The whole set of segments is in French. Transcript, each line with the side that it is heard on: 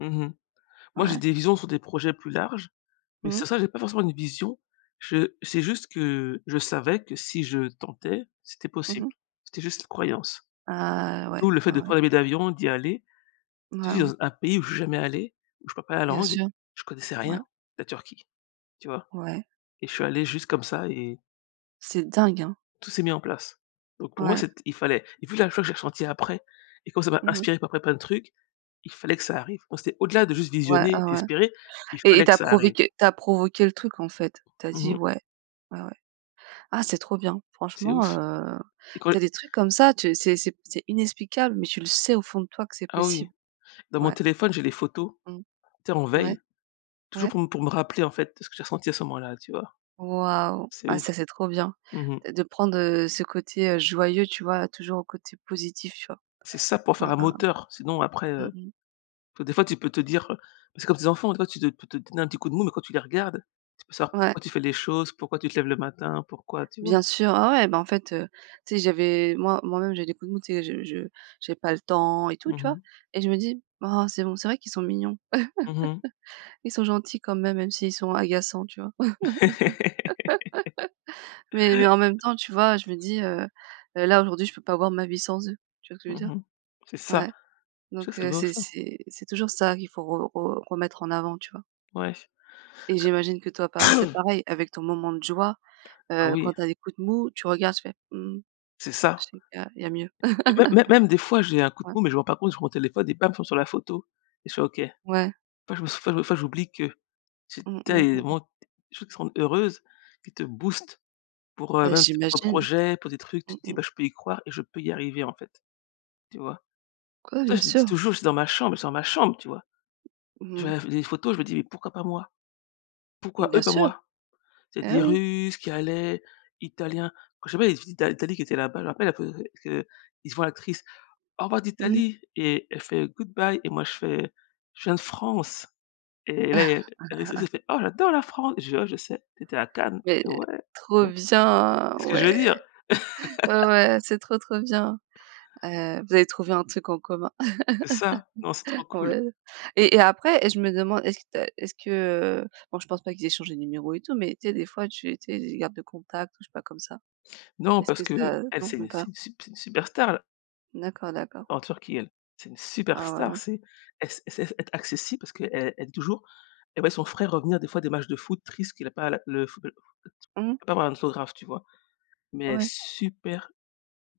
left: Mmh mh, moi, j'ai
right: Ouais.
left: des visions sur des projets plus larges, mais sans
right: Mmh.
left: ça, j'ai pas forcément une vision je c'est juste que je savais que si je tentais, c'était
right: Mmh
left: possible.
right: mh.
left: C'était juste une croyance.
right: Ah,
left: D'où
right: ouais,
left: le fait
right: ouais,
left: de
right: ouais.
left: prendre un billet d'avion, d'y aller. Dire
right: Waouh.
left: z un pays où je suis jamais allé, où je parle pas la
right: Bien
left: langue,
right: sûr,
left: je ne connaissais
right: ouais.
left: rien la Turquie, tu vois?
right: Ouais.
left: Et je suis allé juste comme ça et
right: C'est dingue, hein?
left: tout s'est mis en place, donc pour moi,
right: Ouais.
left: c'ét il fallait et vu la joie que j'ai ressenti après, et comme ça m'a
right: Mmh mh.
left: inspiré pour après plein de trucs, il fallait que ça arrive. Moi, c'était au-delà de juste
right: Ouais, oh
left: visionner,
right: ouais,
left: espérer, il
right: et- et
left: fallait
right: tu
left: que
right: as
left: ça
right: prouvé
left: arrive.
right: que tu as provoqué le truc en fait. Tu as
left: Mmh
right: dit:
left: mh.
right: «Ouais, ouais, ouais». Ah c'est trop bien.
left: C'est
right: Franchement,
left: ouche,
right: heu,
left: et quand
right: tu as des trucs comme ça, tu c'est c'est p c'est inexplicable, mais tu le sais au fond de toi que c'est
left: Ah oui,
right: possible.
left: dans mon
right: Ouais.
left: téléphone j'ai les photos,
right: Mmh.
left: tu sais en
right: Ouais.
left: veille, toujours
right: Ouais.
left: pour me pour me rappeler en fait de ce que j'ai ressenti à ce moment-là, tu vois?
right: Waouh,
left: C'est
right: ah,
left: ouf.
right: ça c'est trop bien
left: Mmh mh.
right: de de prendre, heu, ce côté, heu, joyeux, tu vois? Toujours au côté positif, tu vois?
left: C'est ça, pour faire
right: Hein,
left: un
right: hein, hein,
left: moteur sinon après, heu,
right: mmh mh.
left: parce que des fois tu peux te dire, bah, c'est comme tes enfants tu vois? Tu te tu te donne un petit coup de mou mais quand tu les regardes, tu peux savoir
right: Ouais.
left: pourquoi tu fais les choses, pourquoi tu te lèves le matin, pourquoi tu vois?
right: Bien sûr, ah ouais, bah, en fait, heu, tu sais j'avais moi moi-même j'ai eu des coups de mou, tu sais, je je j'ai pas le temps et tout,
left: Mmh
right: tu vois?
left: mh.
right: Et je me dis: «Oh c'est bon, c'est vrai qu'ils sont mignons.
left: Mmh mh.
right: Ils sont gentils quand même, même s'ils sont agaçants», tu vois? Mais mais en même temps, tu vois? Je me dis, heu heu: «Là, aujourd'hui, je peux pas voir ma vie sans eux», tu vois ce je veux dire?
left: Mmh mh. C'est ça,
right: Ouais,
left: ça
right: donc
left: c'est
right: heu,
left: beau
right: c'est
left: ça.
right: c'est c'est toujours sa vie, faut re re remettre en avant, tu vois?
left: Ouais.
right: Et j'imagine que toi, pa c'est pareil avec ton moment de joie.
left: Ah
right: Heu,
left: oui.
right: quand tu as des coups de mou, tu regardes, tu fais: «Mmh,
left: C'est
right: je
left: ça.
right: sais qu'il y a il y a mieux».
left: Mé mé même des fois j'ai un coup de
right: Ouais.
left: mou, mais je me rends par contre sur mon téléphone et bam, je tombe sur la photo et je fais: «OK». Des
right: Ouais.
left: fois, je me sens enfin, des fois j'oublie que c'est
right: Mmh mh mmh.
left: tellement des choses qui te rendent heureuse, qui te boostent pour, heu,
right: Ah
left: même, tu sais, pour un
right: j'imagine.
left: projet, pour des trucs,
right: Mmh
left: tu te dis:
right: mh.
left: «Bah, je peux y croire et je peux y arriver en fait», tu vois?
right: Quoi?
left: C'est pour
right: Bien
left: ça, je me dit
right: sûr!
left: toujours: «Je suis dans ma chambre, je suis dans ma chambre», tu vois? Je
right: Mmh.
left: regarde les les photos, je me dis: «Mais pourquoi pas moi? Pourquoi
right: Bien
left: eux, pas
right: sûr,
left: moi?». C'est
right: eh
left: des
right: oui!
left: Russes qui allaient, Italiens quand, je sais pas, les visites d'A d'Italie qui étaient là-bas, je me rappelle à que que ils se voient actrices, «Au revoir
right: Mmh.
left: d'Italie» et elle fait: «Good bye» et moi je fais: «Je viens de France», et là, il y a l'actrice, elle fait: «Oh, j'adore la France!» je dis: «Oh, je sais, tu étais à Cannes».
right: Mais
left: Elle fait: «Ouais», tu
right: trop
left: vois?
right: bien,
left: Tu sais ce que je veux
right: ouais,
left: dire.
right: ouais ouais, c'est trop trop bien. Heu, vous avez trouvé un truc en commun.
left: C'est ça, non, c'est trop cool.
right: Ouais, et et après et je me demande est-ce qu'il t' a est-ce que bon, je pense pas qu'ils aient changé de numéro et tout, mais tu sais des fois tu étais ils gardent le contact ou je sais pas comme ça.
left: Non,
right: Est-ce
left: parce
right: que
left: qu'elle,
right: ça non,
left: c'est
right: même
left: c'est
right: pas?
left: c'est une superstar, la
right: D'accord, d'accord.
left: En Turquie, elle, c'est une
right: Ah, ouais,
left: superstar.
right: ouais.
left: C'est elle se elle sait être accessible parce qu'elle elle dit toujours, elle voyait son frère revenir des fois des matchs de foot triste qu'il a pas à la le foo
right: Mmh.
left: par un autographe, tu vois? Mais elle est
right: Ouais.
left: super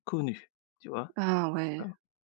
left: connue, tu vois?
right: Ah, ouais.
left: Voilà.